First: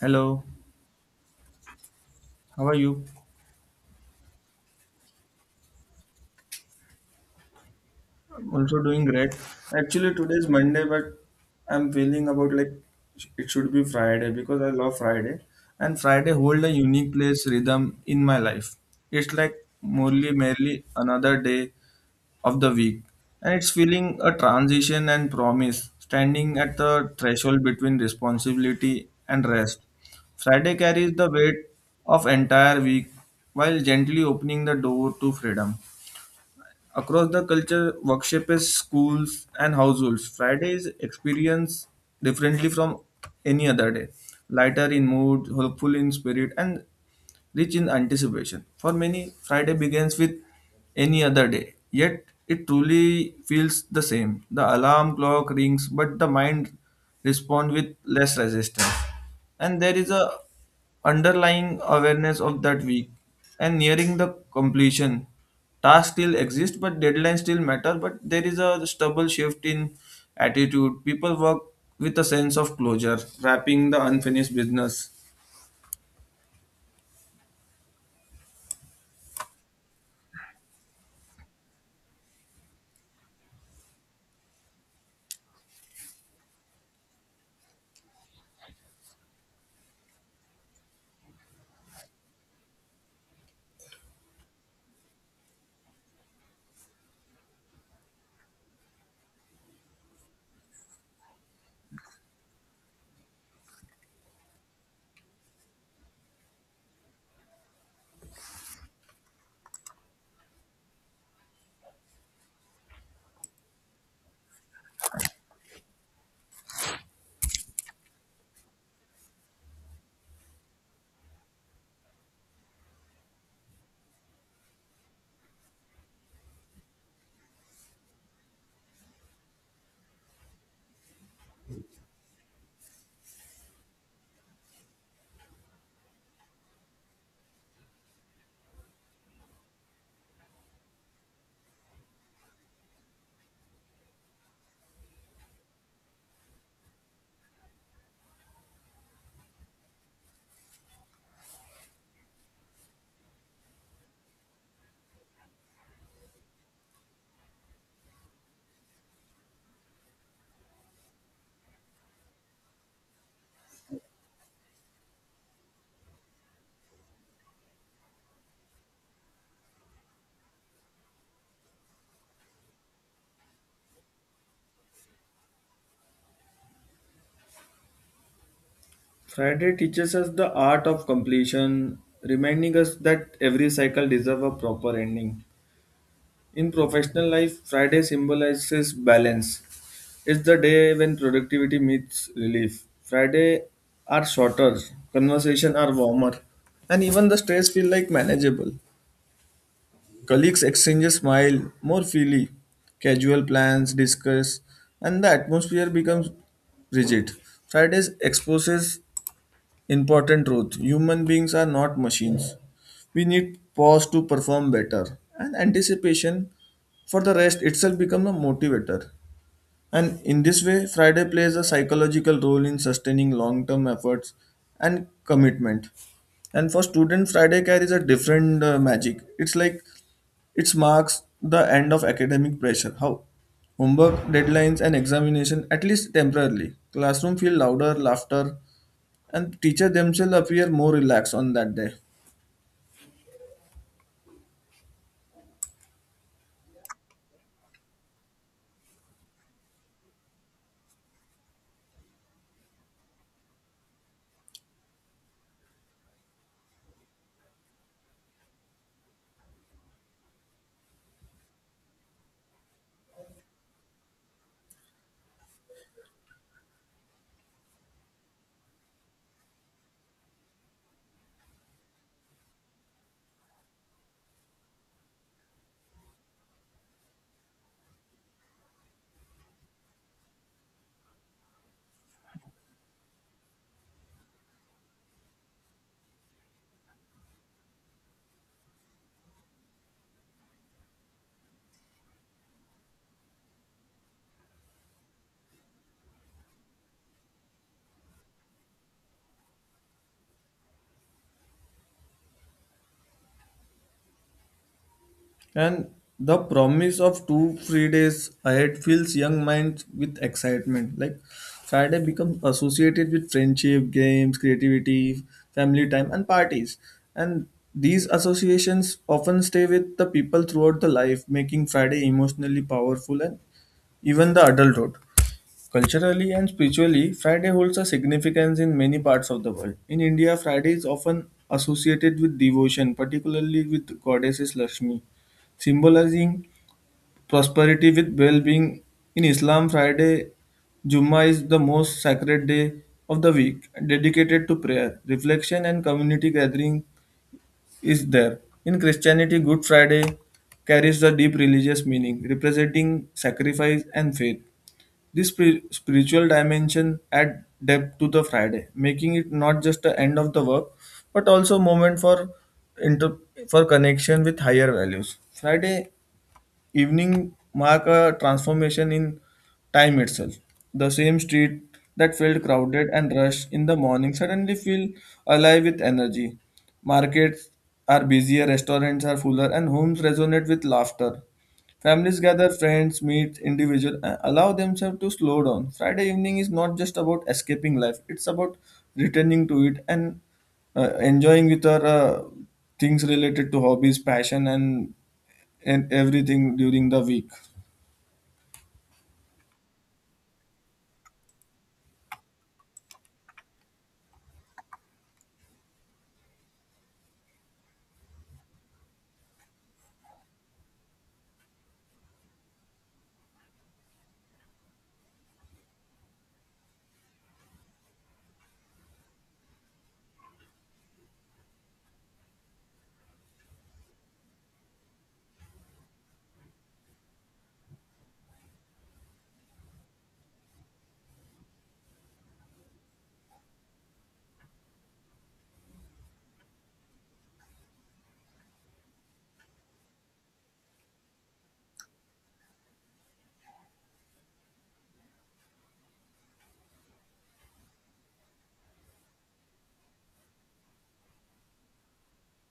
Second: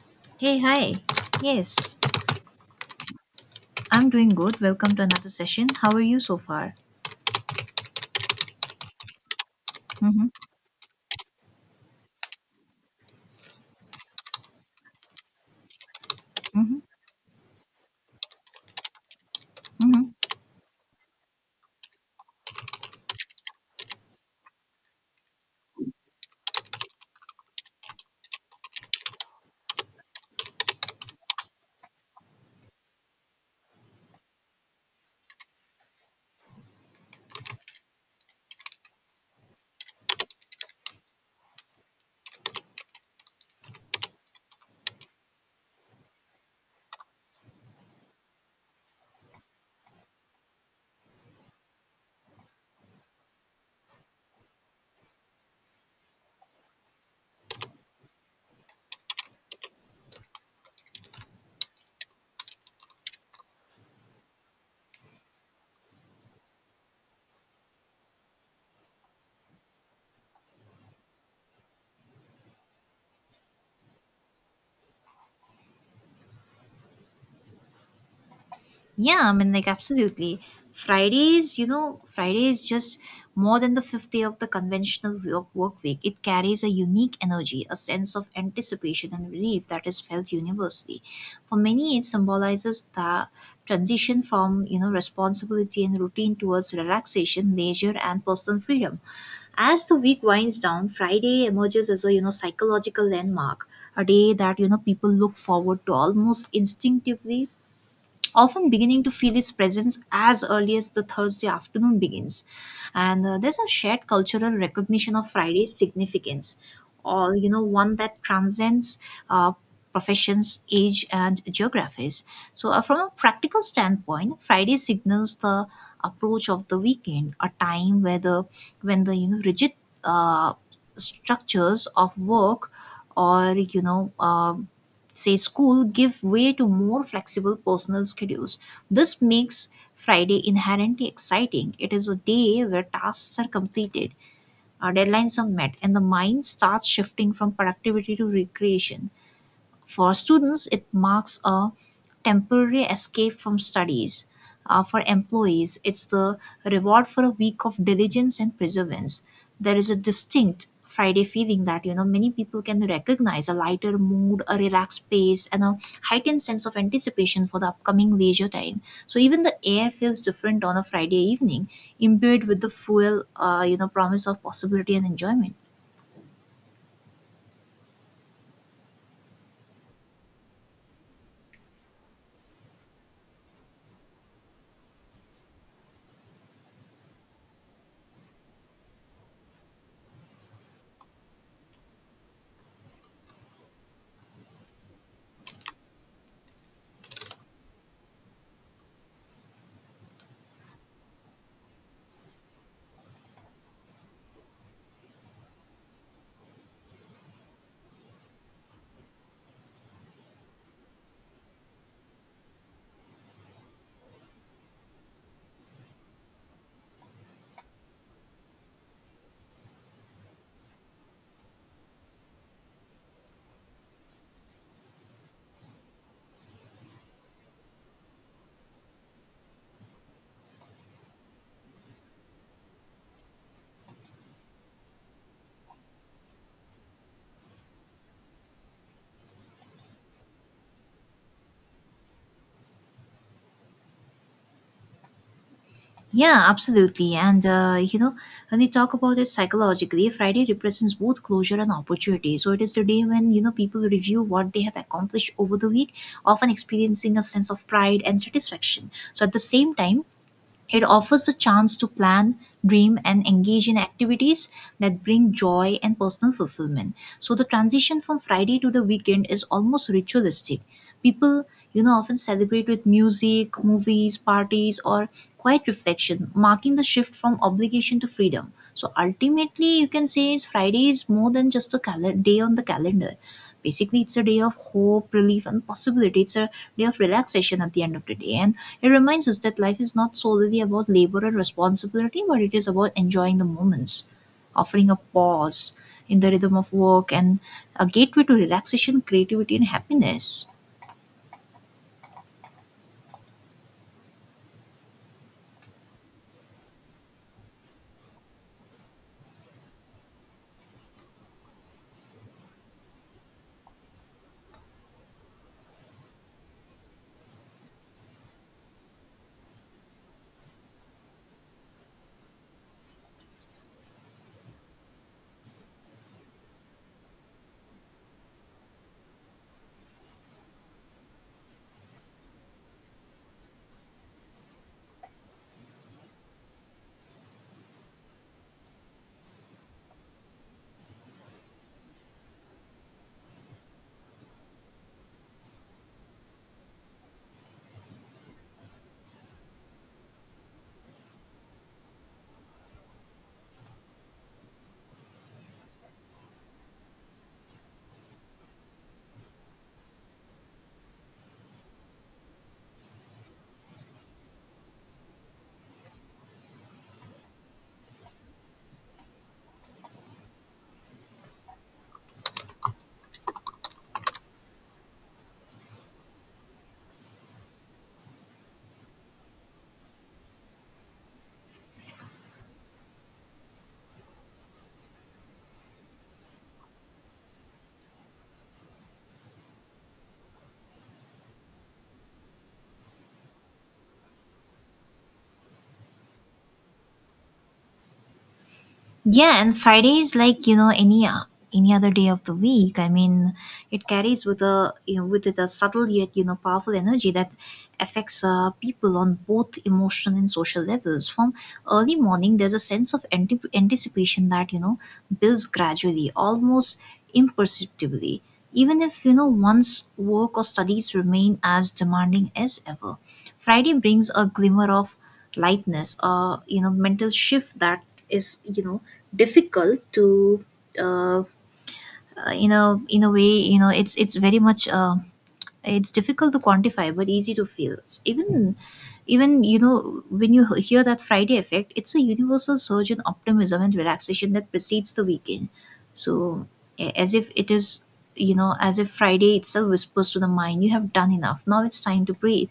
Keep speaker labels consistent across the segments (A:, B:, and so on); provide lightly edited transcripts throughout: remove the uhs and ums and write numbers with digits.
A: Hello,
B: Hey, hi. Yes,
A: how are you?
B: I'm doing good. Welcome to another session. How are you so far?
A: I'm also doing great. Actually,
B: Mm-hmm.
A: today is Monday, but I'm feeling about like it should be Friday because I love Friday, and Friday hold a
B: Mm-hmm.
A: unique place rhythm in my life. It's like
B: Mm-hmm.
A: merely another day of the week, and it's feeling a transition and promise, standing at the threshold between responsibility and rest. Friday carries the weight of entire week while gently opening the door to freedom. Across the culture, workshops, schools, and households, Fridays experience differently from any other day. Lighter in mood, hopeful in spirit, and rich in anticipation. For many, Friday begins with any other day, yet it truly feels the same. The alarm clock rings, but the mind responds with less resistance. And there is a underlying awareness of that week and nearing the completion tasks still exist but deadlines still matter but there is a stubble shift in attitude people work with a sense of closure wrapping the unfinished business.
B: Yeah, I mean, like, absolutely. Fridays, Friday is just more than the fifth day of the conventional work week. It carries a unique energy, a sense of anticipation and relief that is felt universally. For many, it symbolizes the transition from, responsibility and routine towards relaxation, leisure, and personal freedom. As the week winds down, Friday emerges as a, psychological landmark, a day that, people look forward to almost instinctively, often beginning to feel his presence as early as the Thursday afternoon begins. And there's a shared cultural recognition of Friday's significance, or one that transcends uh, professions, age, and geographies. So, from a practical standpoint, Friday signals the approach of the weekend, a time where the when the rigid uh, structures of work or say school give way to more flexible personal schedules. This makes Friday inherently exciting. It is a day where tasks are completed, our deadlines are met, and the mind starts shifting from productivity to recreation. For students, it marks a temporary escape from studies. For employees, it's the reward for a week of diligence and perseverance. There is a distinct Friday feeling that many people can recognize: a lighter mood, a relaxed pace, and a heightened sense of anticipation for the upcoming leisure time. So even the air feels different on a Friday evening, imbued with the fuel, promise of possibility and enjoyment.
A: Friday teaches us the art of completion, reminding us that every cycle deserves a proper ending. In professional life, Friday symbolizes balance. It's the day when productivity meets relief. Friday are shorter, conversation are warmer, and even the stress feel like manageable. Colleagues exchange smile more freely, casual plans discuss, and the atmosphere becomes rigid. Fridays exposes important truth. Human beings are not machines. We need pause to perform better, and anticipation for the rest itself becomes a motivator. And in this way, Friday plays a psychological role in sustaining long term efforts and commitment. And for student, Friday carries a different magic. It's like it marks the end of academic pressure. How? Homework, deadlines, and examination, at least temporarily. Classroom feel louder, laughter, and teacher themselves appear more relaxed on that day.
B: Yeah, absolutely. And when we talk about it psychologically, Friday represents both closure and opportunity. So it is the day when, people review what they have accomplished over the week, often experiencing a sense of pride and satisfaction. So at the same time, it offers the chance to plan, dream, and engage in activities that bring joy and personal fulfillment. So the transition from Friday to the weekend is almost ritualistic. People, often celebrate with music, movies, parties, or quiet reflection, marking the shift from obligation to freedom. So ultimately, you can say is Friday is more than just a day on the calendar. Basically, it's a day of hope, relief, and possibility. It's a day of relaxation at the end of the day. And it reminds us that life is not solely about labor and responsibility, but it is about enjoying the moments, offering a pause in the rhythm of work, and a gateway to relaxation, creativity, and happiness.
A: And the promise of two free days ahead fills young minds with excitement. Like Friday becomes associated with friendship, games, creativity, family time, and parties. And these associations often stay with the people throughout the life, making Friday emotionally powerful and even the adulthood. Culturally and spiritually, Friday holds a significance in many parts of the world. In India, Friday is often associated with devotion, particularly with goddesses Lakshmi, symbolizing prosperity with well-being. In Islam, Friday Jummah is the most sacred day of the week, dedicated to prayer, reflection, and community gathering is there. In Christianity, Good Friday carries a deep religious meaning, representing sacrifice and faith. This spiritual dimension add depth to the Friday, making it not just the end of the work, but also moment for inter- for connection with higher values. Friday evening mark a transformation in time itself. The same street that felt crowded and rushed in the morning suddenly feel alive with energy. Markets are busier, restaurants are fuller, and homes resonate with laughter. Families gather, friends meet, individuals allow themselves to slow down. Friday evening is not just about escaping life; it's about returning to it and enjoying with our things related to hobbies, passion, and everything during the week.
B: Yeah, and Friday is like any other day of the week. I mean, it carries with it a subtle, yet powerful energy that affects people on both emotional and social levels. From early morning, there's a sense of anticipation that builds gradually, almost imperceptibly, even if one's work or studies remain as demanding as ever. Friday brings a glimmer of lightness, a mental shift that is difficult to, uh, in a way, it's very much, it's difficult to quantify but easy to feel. Even even when you hear that Friday effect, it's a universal surge in optimism and relaxation that precedes the weekend. So a- as if it is you know as if Friday itself whispers to the mind, you have done enough. Now it's time to breathe.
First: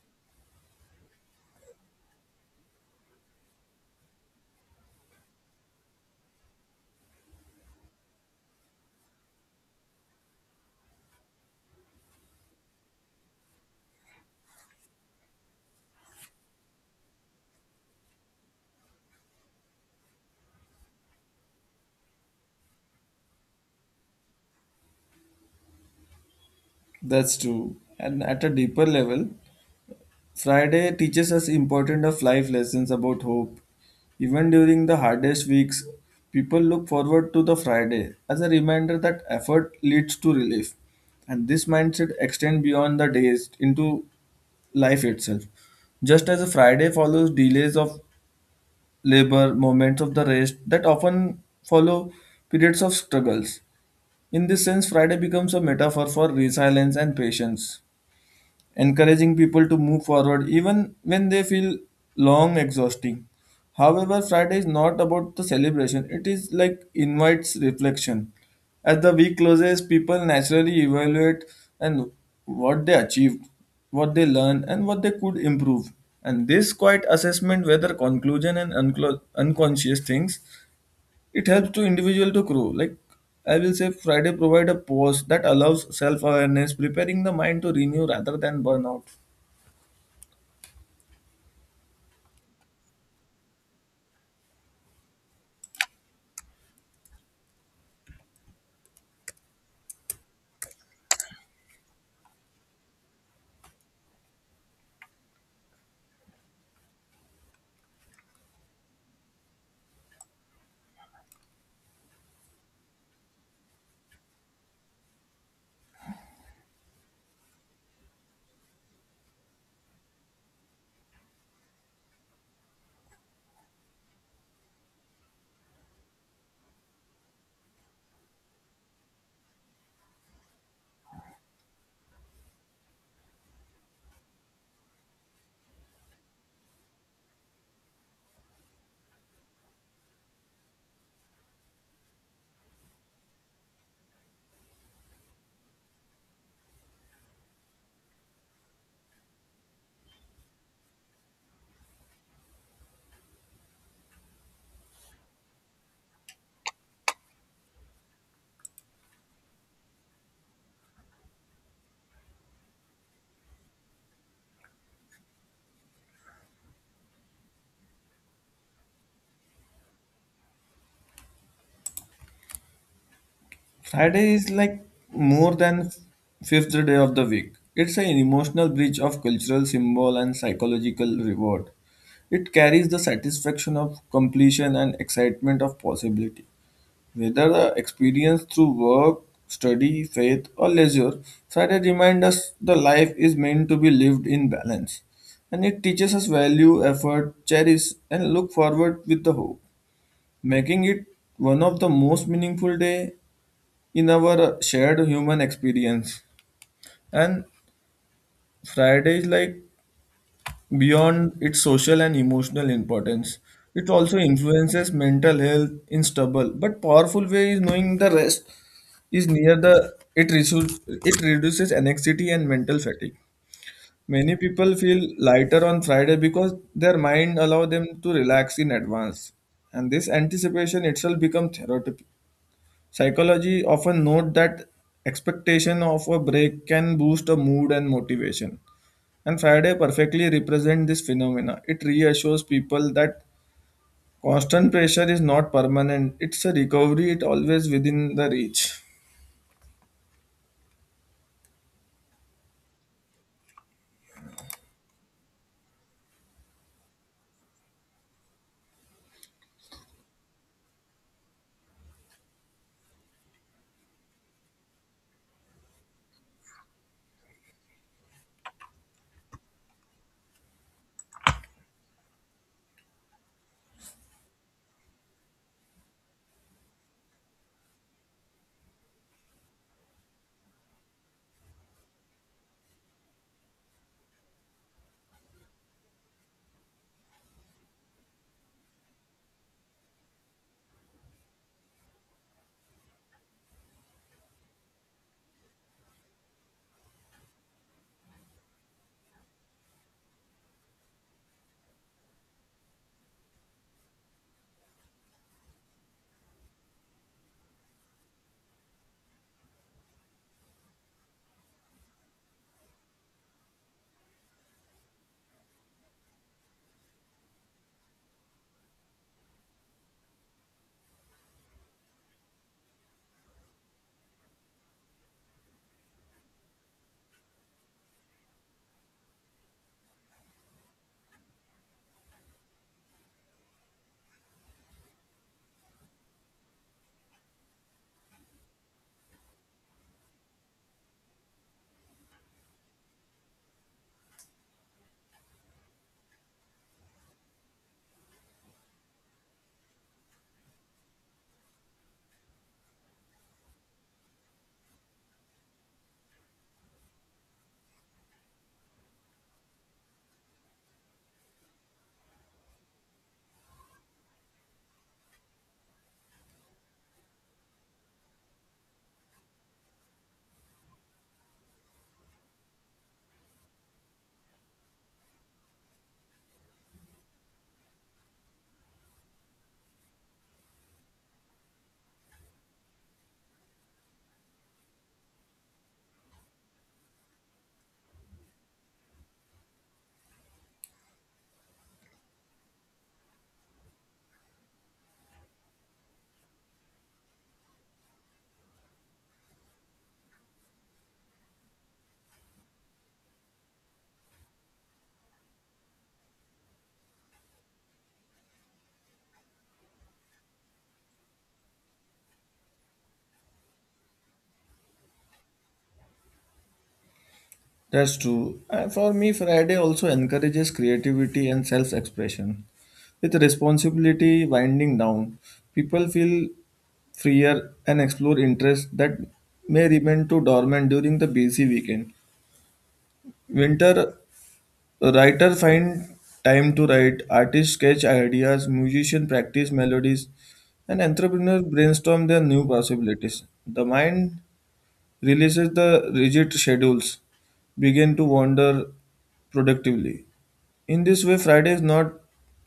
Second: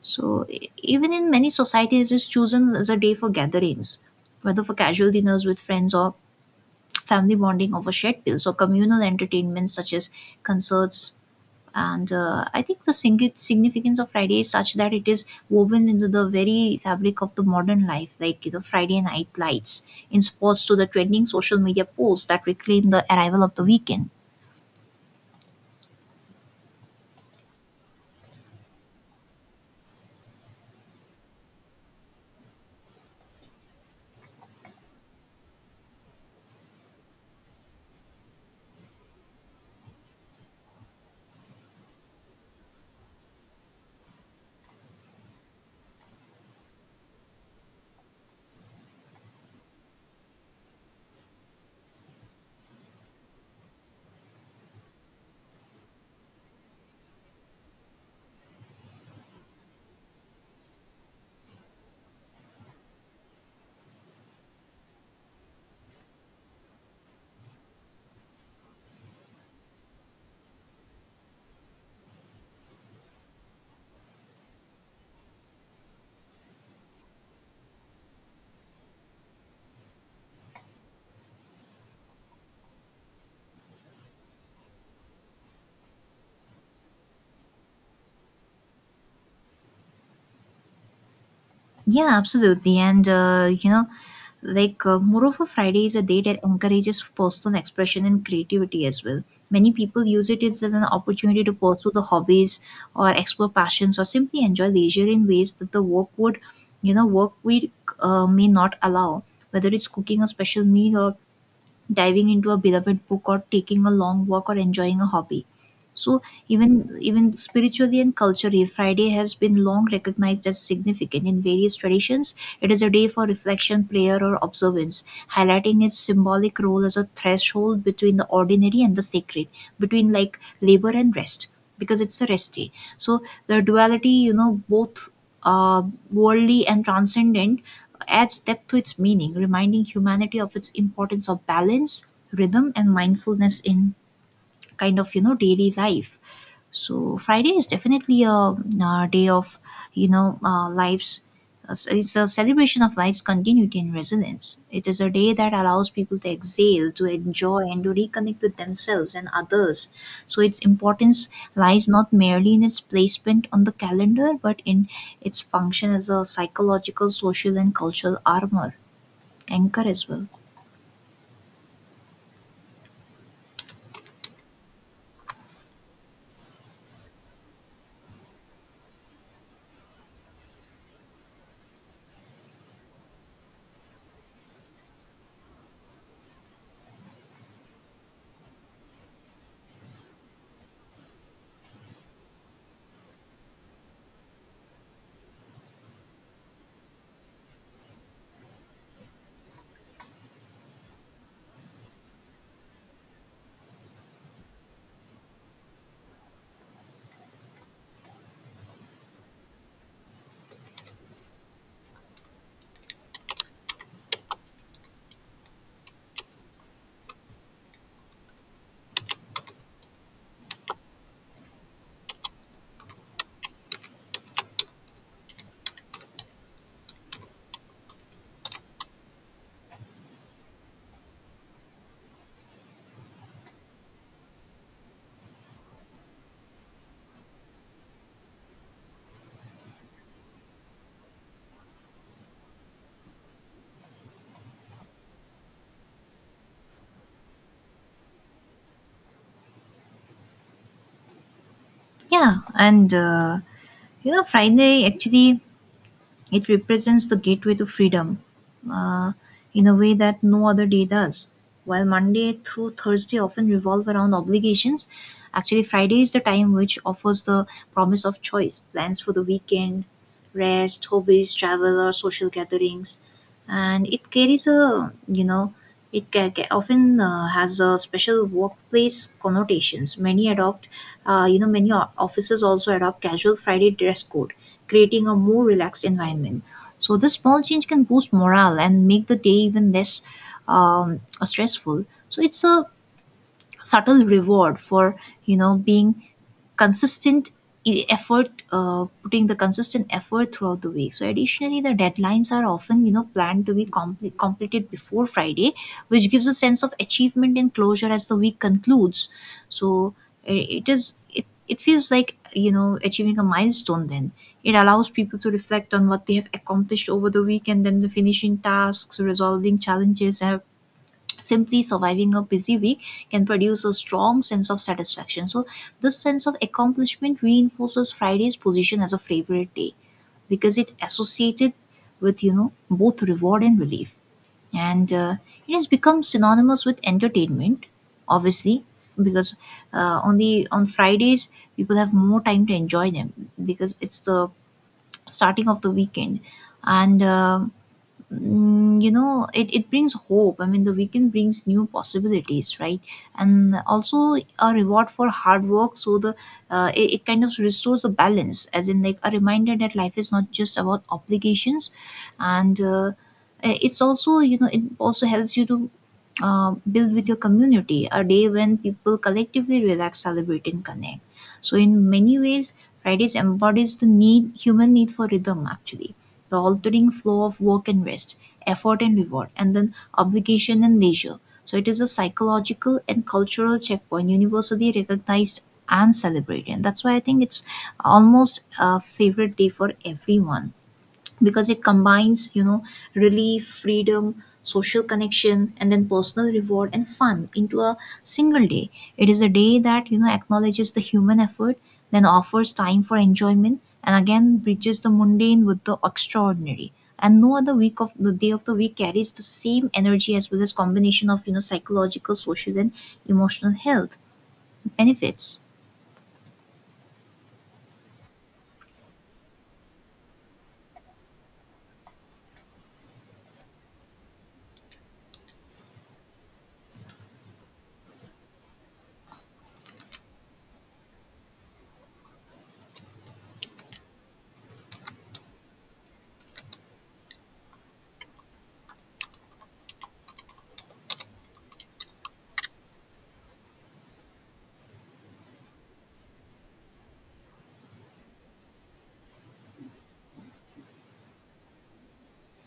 B: So, even in many societies, it's chosen as a day for gatherings, whether for casual dinners with friends or family bonding over shared bills or communal entertainments such as concerts. And I think the significance of Friday is such that it is woven into the very fabric of the modern life, like, Friday night lights in sports to the trending social media posts that reclaim the arrival of the weekend.
A: That's true. And at a deeper level, Friday teaches us important of life lessons about hope. Even during the hardest weeks, people look forward to the Friday as a reminder that effort leads to relief. And this mindset extends beyond the days into life itself. Just as a Friday follows delays of labor, moments of the rest that often follow periods of struggles. In this sense, Friday becomes a metaphor for resilience and patience, encouraging people to move forward even when they feel long exhausting. However, Friday is not about the celebration, it is like invites reflection. As the week closes, people naturally evaluate and what they achieved, what they learned, and what they could improve. And this quiet assessment, whether conclusion and unconscious things, it helps to individual to grow like I will say Friday provide a pause that allows self-awareness preparing the mind to renew rather than burnout.
B: Yeah, absolutely. And, like, moreover, Friday is a day that encourages personal expression and creativity as well. Many people use it as an opportunity to pursue the hobbies or explore passions or simply enjoy leisure in ways that the work would, you know, work week may not allow. Whether it's cooking a special meal, or diving into a beloved book, or taking a long walk, or enjoying a hobby. So even spiritually and culturally, Friday has been long recognized as significant in various traditions. It is a day for reflection, prayer, or observance, highlighting its symbolic role as a threshold between the ordinary and the sacred, between like labor and rest, because it's a rest day. So the duality, both uh, worldly and transcendent, adds depth to its meaning, reminding humanity of its importance of balance, rhythm, and mindfulness in kind of daily life. So Friday is definitely a day of lives. It's a celebration of life's continuity and resilience. It is a day that allows people to exhale, to enjoy, and to reconnect with themselves and others. So its importance lies not merely in its placement on the calendar, but in its function as a psychological, social, and cultural armor anchor as well.
A: Friday is like more than fifth day of the week. It's an emotional bridge of cultural symbol and psychological reward. It carries the satisfaction of completion and excitement of possibility. Whether the experience through work, study, faith, or leisure, Friday reminds us the life is meant to be lived in balance. And it teaches us value, effort, cherish, and look forward with the hope, making it one of the most meaningful day in our shared human experience. And Friday is like beyond its social and emotional importance. It also influences mental health in stubble, but powerful way is knowing the rest is near the it reduces anxiety and mental fatigue. Many people feel lighter on Friday because their mind allow them to relax in advance, and this anticipation itself becomes therapeutic. Psychology often note that expectation of a break can boost a mood and motivation, and Friday perfectly represent this phenomena. It reassures people that constant pressure is not permanent; it's a recovery. It always within the reach.
B: Yeah, and Friday actually, it represents the gateway to freedom uh, in a way that no other day does. While Monday through Thursday often revolve around obligations, actually, Friday is the time which offers the promise of choice, plans for the weekend, rest, hobbies, travel, or social gatherings. And it carries a, you know, it often has a special workplace connotations. Many offices also adopt casual Friday dress code, creating a more relaxed environment. So this small change can boost morale and make the day even less stressful. So it's a subtle reward for being consistent e- effort putting the consistent effort throughout the week. So additionally, the deadlines are often planned to be completed before Friday, which gives a sense of achievement and closure as the week concludes. So it feels like achieving a milestone. Then it allows people to reflect on what they have accomplished over the week, and then the finishing tasks, resolving challenges, and simply surviving a busy week can produce a strong sense of satisfaction. So this sense of accomplishment reinforces Friday's position as a favorite day because it associated with both reward and relief, and it has become synonymous with entertainment. Obviously, because on Fridays people have more time to enjoy them because it's the starting of the weekend, and it brings hope. I mean, the weekend brings new possibilities, right? And also a reward for hard work. So the it kind of restores a balance, as in like a reminder that life is not just about obligations, and it also helps you to build with your community, a day when people collectively relax, celebrate, and connect. So in many ways, Fridays embodies the need human need for rhythm, actually, the altering flow of work and rest, effort and reward, and then obligation and leisure. So it is a psychological and cultural checkpoint, universally recognized and celebrated. And that's why I think it's almost a favorite day for everyone, because it combines relief, freedom, social connection, and then personal reward and fun into a single day. It is a day that acknowledges the human effort, then offers time for enjoyment, and again bridges the mundane with the extraordinary. And no other week of the day of the week carries the same energy, as well as combination of psychological, social, and emotional health benefits.
A: That's true. And for me, Friday also encourages creativity and self expression. With responsibility winding down, people feel freer and explore interests that may remain too dormant during the busy weekend. Winter writer find time to write, artists sketch ideas, musician practice melodies, and entrepreneurs brainstorm their new possibilities. The mind releases the rigid schedules begin to wander productively. In this way, Friday is not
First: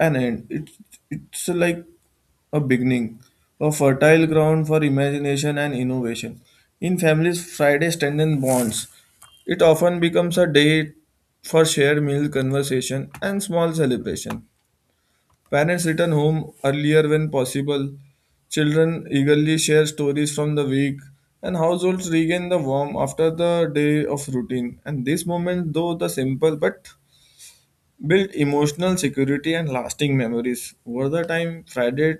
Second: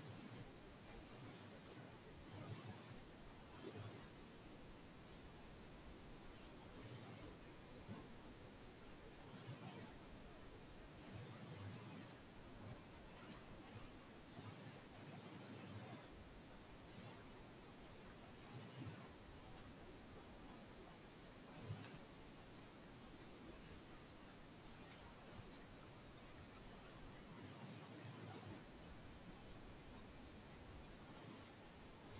A: an end. It's like a beginning, a fertile ground for imagination and innovation. In families, Friday strengthens bonds. It often becomes a day for shared meal, conversation, and small celebration. Parents return home earlier when possible. Children eagerly share stories from the week, and households regain the warmth after the day of routine. And these moments, though the simple, but build emotional security and lasting memories. Over the time, Friday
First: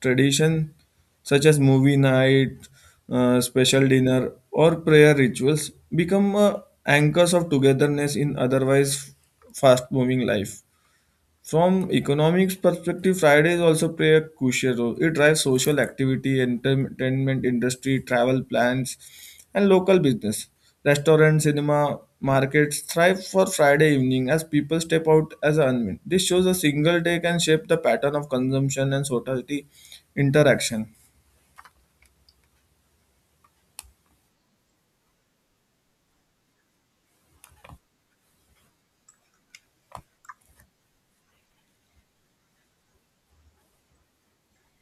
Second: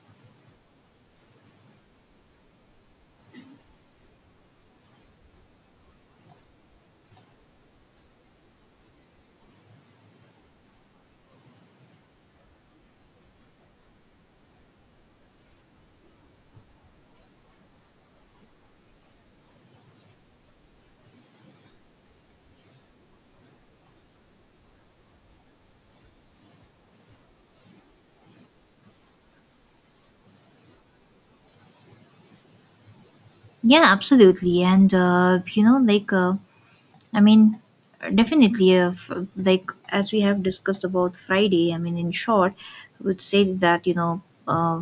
A: tradition such as movie night, special dinner, or prayer rituals become anchors of togetherness in otherwise fast-moving life. From economics perspective, Fridays also play a crucial role. It drives social activity, entertainment industry, travel plans, and local business. Restaurants, cinema, markets thrive for Friday evening as people step out as a unwind. This shows a single day can shape the pattern of consumption and society interaction.
B: Yeah, absolutely. And like, I mean, definitely, like, as we have discussed about Friday, I mean, in short, I would say that,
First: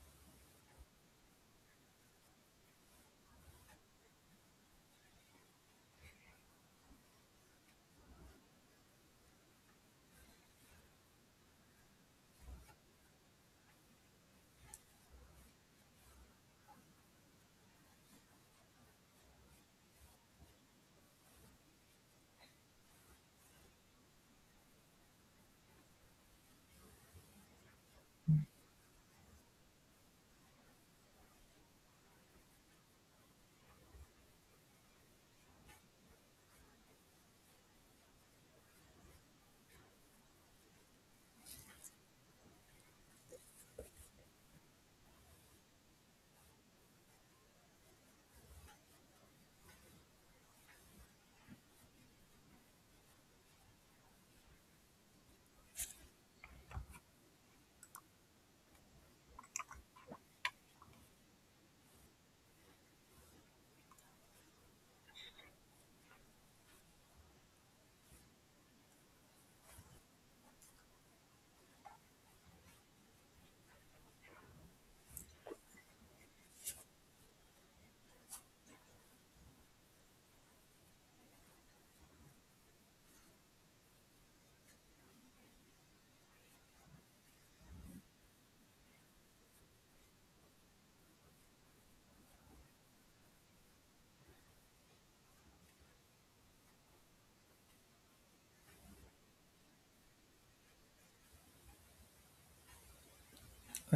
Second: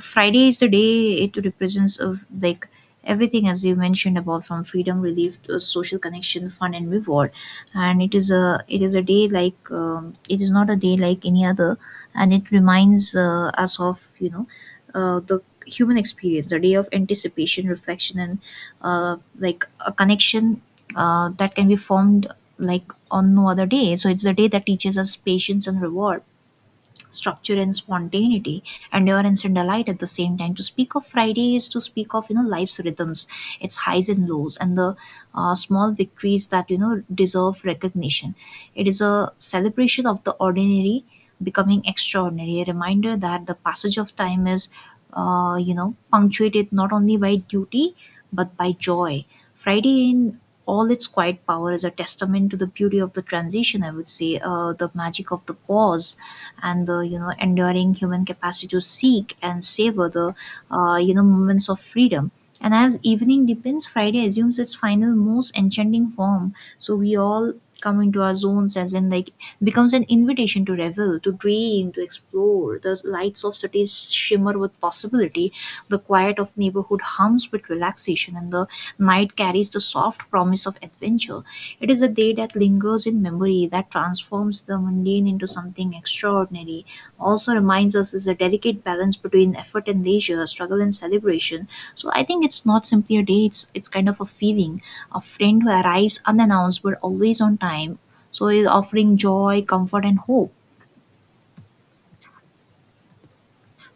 B: Friday is the day it represents of like everything, as you mentioned, about from freedom, relief, to social connection, fun, and reward. And it is a day like, it is not a day like any other. And it reminds us of the human experience, the day of anticipation, reflection, and like a connection that can be formed, like, on no other day. So it's a day that teaches us patience and reward, structure and spontaneity, and endurance and delight at the same time. To speak of Friday is to speak of life's rhythms, its highs and lows, and the small victories that deserve recognition. It is a celebration of the ordinary becoming extraordinary, a reminder that the passage of time is punctuated not only by duty but by joy. Friday, in all its quiet power, is a testament to the beauty of the transition, I would say, the magic of the pause, and the enduring human capacity to seek and savor the moments of freedom. And as evening deepens, Friday assumes its final, most enchanting form. So we all come into our zones, as in like becomes an invitation to revel, to dream, to explore. The lights of cities shimmer with possibility. The quiet of neighborhood hums with relaxation, and the night carries the soft promise of adventure. It is a day that lingers in memory, that transforms the mundane into something extraordinary. Also reminds us there's a delicate balance between effort and leisure, struggle and celebration. So I think it's not simply a day, it's kind of a feeling. A friend who arrives unannounced but always on time. So is offering joy, comfort, and hope.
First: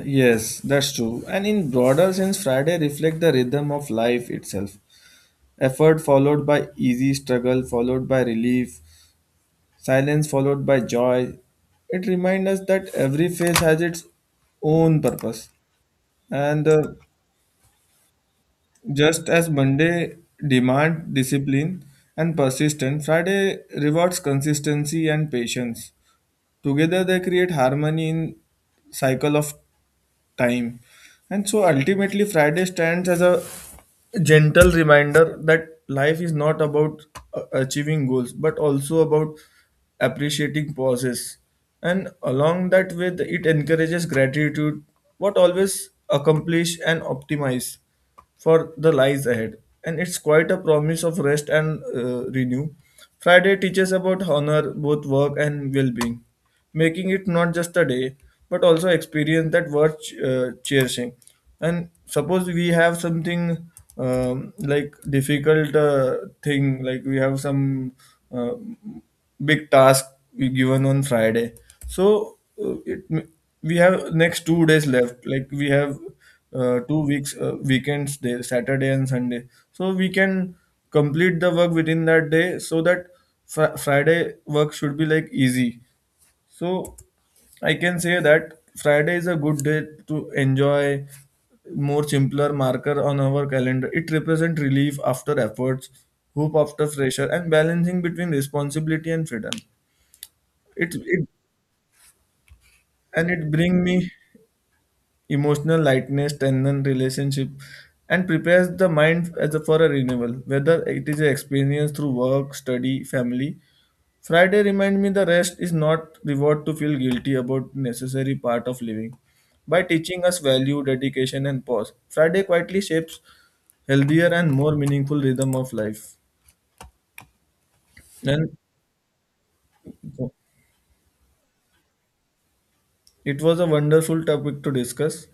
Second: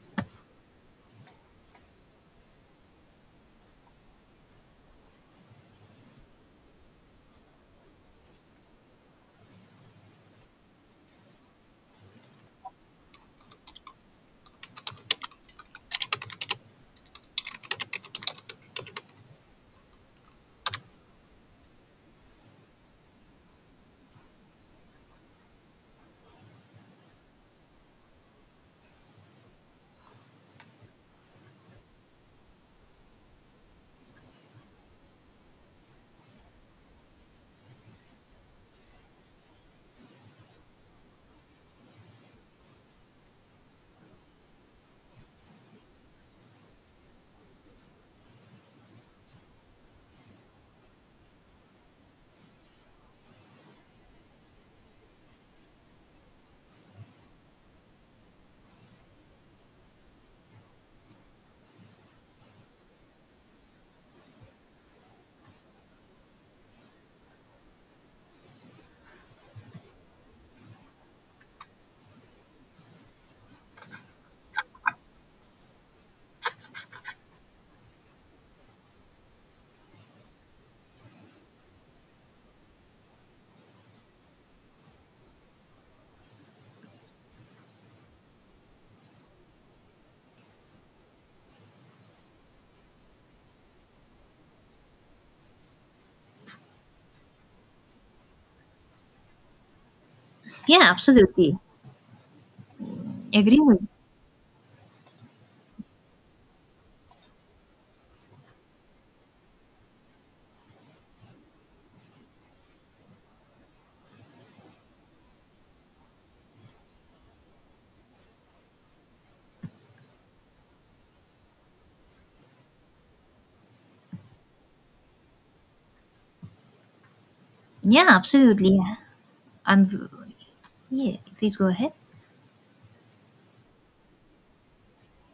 A: Yes, that's true. And in broader sense, Friday reflect the rhythm of life itself. Effort followed by easy struggle, followed by relief, silence followed by joy. It reminds us that every phase has its own purpose. And just as Monday demand discipline and persistence, Friday rewards consistency and patience. Together they create harmony in cycle of time. And so ultimately, Friday stands as a gentle reminder that life is not about achieving goals, but also about appreciating pauses. And along that with it encourages gratitude, what always accomplish and optimize for the lies ahead. And it's quite a promise of rest and renew. Friday teaches about honor, both work and well being, making it not just a day but also experience that worth cherishing. And suppose we have something like difficult thing like we have some uh, big task we given on Friday, so it we have next 2 days left, like we have 2 weeks weekends there, Saturday and Sunday, so we can complete the work within that day so that Friday work should be like easy. So I can say that Friday is a good day to enjoy more simpler marker on our calendar. It represents relief after efforts, hope after pressure, and balancing between responsibility and freedom.
B: Yeah,
A: It, it
B: absolutely.
A: it
B: Agree with.
A: bring me emotional lightness, strengthen relationship, and prepares the mind as a, for a renewal. Whether it is an experience through work, study, family, Friday remind me the rest is not reward to feel guilty about necessary part of living. By teaching us value, dedication and pause, Friday quietly shapes healthier and more meaningful rhythm of life.
B: Yeah,
A: And
B: absolutely. And yeah, please go ahead.
A: it was a wonderful topic to discuss.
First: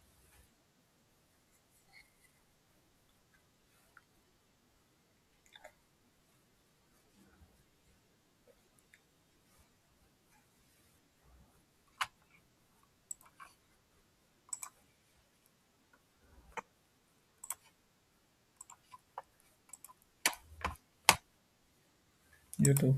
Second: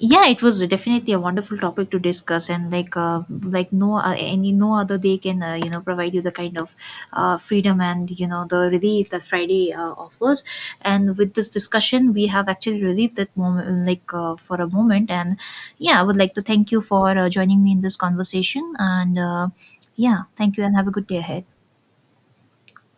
B: Yeah, it was definitely a wonderful topic to discuss. And like, like no other day can provide you the kind of freedom, and the relief that Friday offers. And with this discussion, we have actually relieved that moment, like, for a moment. And yeah, I would like to thank you for joining me in this conversation. And yeah, thank you, and have a good day ahead.
A: You too.